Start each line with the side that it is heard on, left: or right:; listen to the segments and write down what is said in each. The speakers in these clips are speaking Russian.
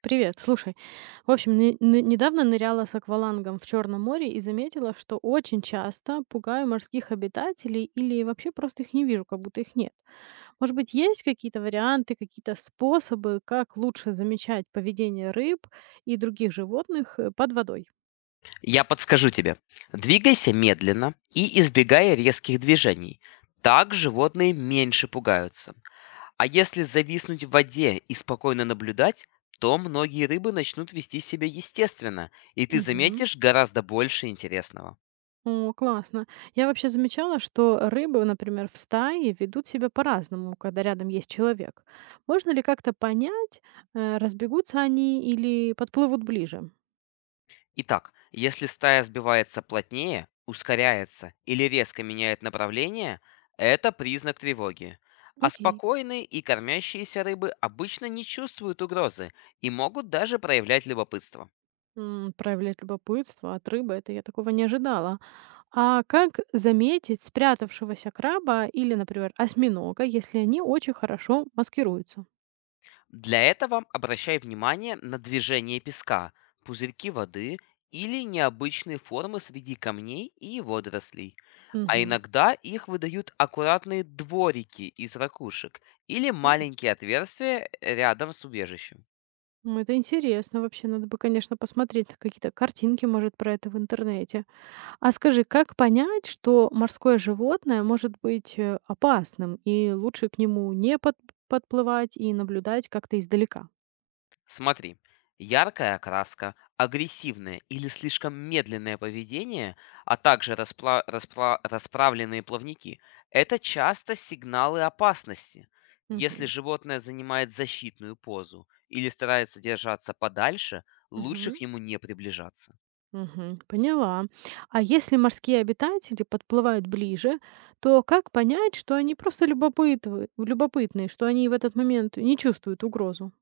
right: Привет, слушай. В общем, недавно ныряла с аквалангом в Черном море и заметила, что очень часто пугаю морских обитателей или вообще просто их не вижу, как будто их нет. Может быть, есть какие-то варианты, какие-то способы, как лучше замечать поведение рыб и других животных под водой?
left: Я подскажу тебе. Двигайся медленно и избегай резких движений. Так животные меньше пугаются. А если зависнуть в воде и спокойно наблюдать, то многие рыбы начнут вести себя естественно, и ты заметишь гораздо больше интересного.
right: О, классно. Я вообще замечала, что рыбы, например, в стае ведут себя по-разному, когда рядом есть человек. Можно ли как-то понять, разбегутся они или подплывут ближе?
left: Итак, если стая сбивается плотнее, ускоряется или резко меняет направление, это признак тревоги. А
right: Окей.
left: спокойные и кормящиеся рыбы обычно не чувствуют угрозы и могут даже проявлять любопытство.
right: М, проявлять любопытство от рыбы, это я такого не ожидала. А как заметить спрятавшегося краба или, например, осьминога, если они очень хорошо маскируются?
left: Для этого обращай внимание на движение песка, пузырьки воды или необычные формы среди камней и водорослей. А
right: Мгм.
left: иногда их выдают аккуратные дворики из ракушек или
right: Ну,
left: маленькие отверстия рядом с убежищем.
right: ну, это интересно вообще. Надо бы, конечно, посмотреть какие-то картинки, может, про это в интернете. А скажи, как понять, что морское животное может быть опасным, и лучше к нему не под- подплывать и наблюдать как-то издалека?
left: Смотри, яркая окраска, агрессивное или слишком медленное поведение, а также расправленные плавники — это часто сигналы опасности. Если
right: Мгм.
left: животное занимает защитную позу или старается держаться подальше, лучше
right: Мгм.
left: к нему не приближаться.
right: Мгм. Поняла. А если морские обитатели подплывают ближе, то как понять, что они просто любопытные, что они в этот момент не чувствуют угрозу?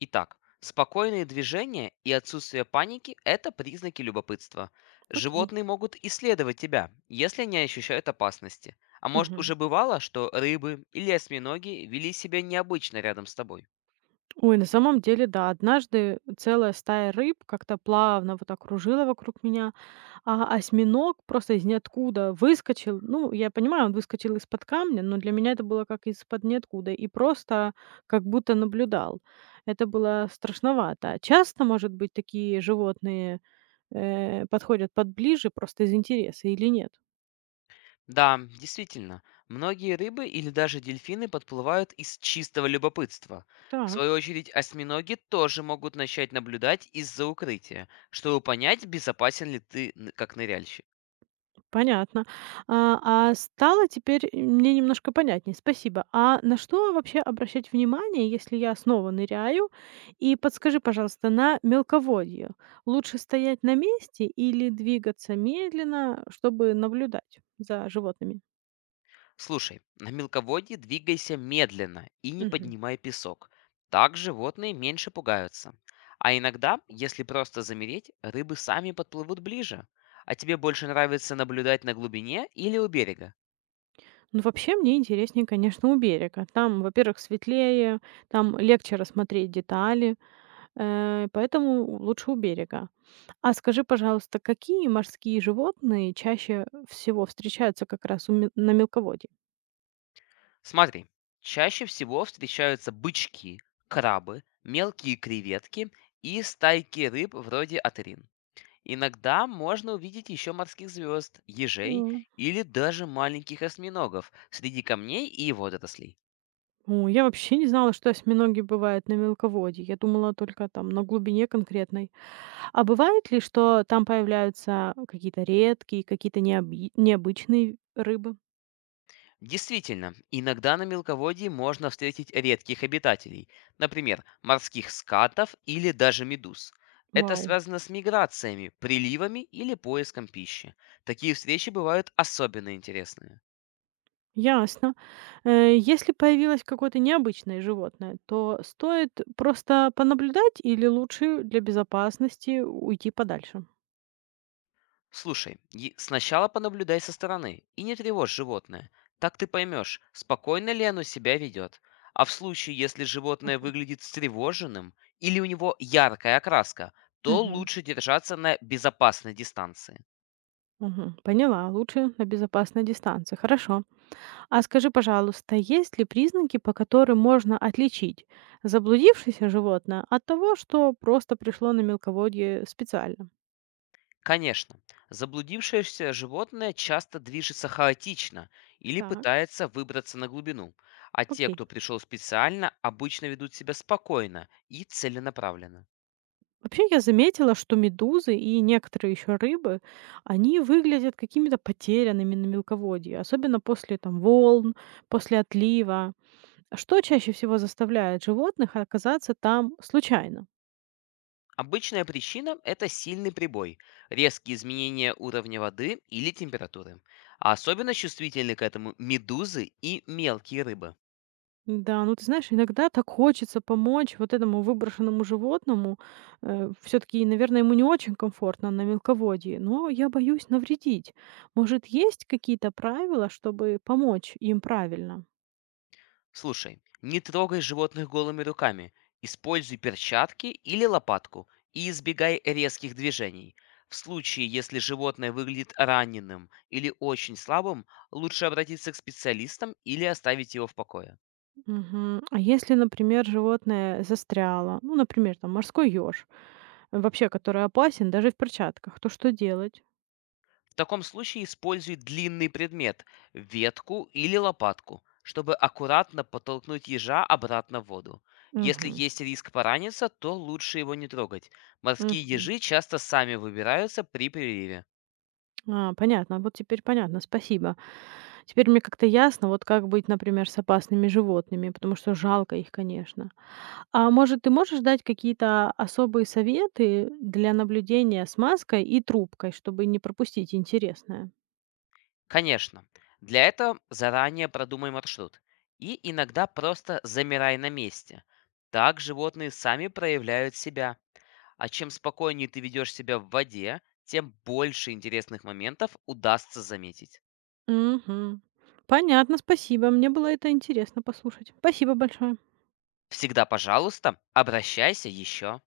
left: Итак, спокойные движения и отсутствие паники — это признаки любопытства.
right: Окей.
left: Животные могут исследовать тебя, если не ощущают опасности. А может
right: Мгм.
left: уже бывало, что рыбы или осьминоги вели себя необычно рядом с тобой?
right: Ой, на самом деле, да, однажды целая стая рыб как-то плавно вот окружила вокруг меня. А осьминог просто из ниоткуда выскочил. Ну, я понимаю, он выскочил из-под камня, но для меня это было как из-под ниоткуда. И просто как будто наблюдал. Это было страшновато. А часто, может быть, такие животные подходят подближе просто из интереса или нет?
left: Да, действительно, многие рыбы или даже дельфины подплывают из чистого любопытства. В
right: Так.
left: свою очередь, осьминоги тоже могут начать наблюдать из-за укрытия, чтобы понять, безопасен ли ты как ныряльщик.
right: Понятно. А стало теперь мне немножко понятнее. Спасибо. А на что вообще обращать внимание, если я снова ныряю? И подскажи, пожалуйста, на мелководье лучше стоять на месте или двигаться медленно, чтобы наблюдать за животными?
left: Слушай, на мелководье двигайся медленно и не
right: Мгм.
left: поднимай песок. Так животные меньше пугаются. А иногда, если просто замереть, рыбы сами подплывут ближе. А тебе больше нравится наблюдать на глубине или у берега?
right: Ну, вообще мне интереснее, конечно, у берега. Там, во-первых, светлее, там легче рассмотреть детали, поэтому лучше у берега. А скажи, пожалуйста, какие морские животные чаще всего встречаются как раз на мелководье?
left: Смотри, чаще всего встречаются бычки, крабы, мелкие креветки и стайки рыб вроде атерин. Иногда можно увидеть еще морских звезд, ежей
right: М.
left: или даже маленьких осьминогов среди камней и водорослей.
right: О, я вообще не знала, что осьминоги бывают на мелководье. Я думала только там на глубине конкретной. А бывает ли, что там появляются какие-то редкие, какие-то необычные рыбы?
left: Действительно, иногда на мелководье можно встретить редких обитателей, например, морских скатов или даже медуз. Это
right: Вау,
left: связано с миграциями, приливами или поиском пищи. Такие встречи бывают особенно интересными.
right: ясно. Если появилось какое-то необычное животное, то стоит просто понаблюдать или лучше для безопасности уйти подальше?
left: Слушай, и сначала понаблюдай со стороны и не тревожь животное. Так ты поймешь, спокойно ли оно себя ведет. А в случае, если животное выглядит встревоженным или у него яркая окраска, то
right: Мгм.
left: лучше держаться на безопасной дистанции.
right: Мгм. Поняла. Лучше на безопасной дистанции. Хорошо. А скажи, пожалуйста, есть ли признаки, по которым можно отличить заблудившееся животное от того, что просто пришло на мелководье специально?
left: Конечно, заблудившееся животное часто движется хаотично или
right: Так,
left: пытается выбраться на глубину, а те,
right: окей.
left: кто пришел специально, обычно ведут себя спокойно и целенаправленно.
right: Вообще я заметила, что медузы и некоторые еще рыбы, они выглядят какими-то потерянными на мелководье, особенно после там волн, после отлива. Что чаще всего заставляет животных оказаться там случайно?
left: Обычная причина — это сильный прибой, резкие изменения уровня воды или температуры, а особенно чувствительны к этому медузы и мелкие рыбы.
right: Да, ну ты знаешь, иногда так хочется помочь вот этому выброшенному животному. Все-таки, наверное, ему не очень комфортно на мелководье, но я боюсь навредить. Может, есть какие-то правила, чтобы помочь им правильно?
left: Слушай, не трогай животных голыми руками. Используй перчатки или лопатку и избегай резких движений. В случае, если животное выглядит раненым или очень слабым, лучше обратиться к специалистам или оставить его в покое.
right: Мгм. А если, например, животное застряло, ну, например, там морской еж, вообще, который опасен даже в перчатках, то что делать?
left: В таком случае используй длинный предмет — ветку или лопатку, чтобы аккуратно подтолкнуть ежа обратно в воду. Если
right: Мгм.
left: есть риск пораниться, то лучше его не трогать. Морские
right: Мгм.
left: ежи часто сами выбираются при приливе.
right: А, понятно. Вот теперь понятно, спасибо. Теперь мне как-то ясно, вот как быть, например, с опасными животными, потому что жалко их, конечно. А может, ты можешь дать какие-то особые советы для наблюдения с маской и трубкой, чтобы не пропустить интересное?
left: Конечно. Для этого заранее продумай маршрут. И иногда просто замирай на месте. Так животные сами проявляют себя. А чем спокойнее ты ведешь себя в воде, тем больше интересных моментов удастся заметить.
right: Мгм. Понятно, спасибо. Мне было это интересно послушать. Спасибо большое.
left: Всегда, пожалуйста, обращайся еще.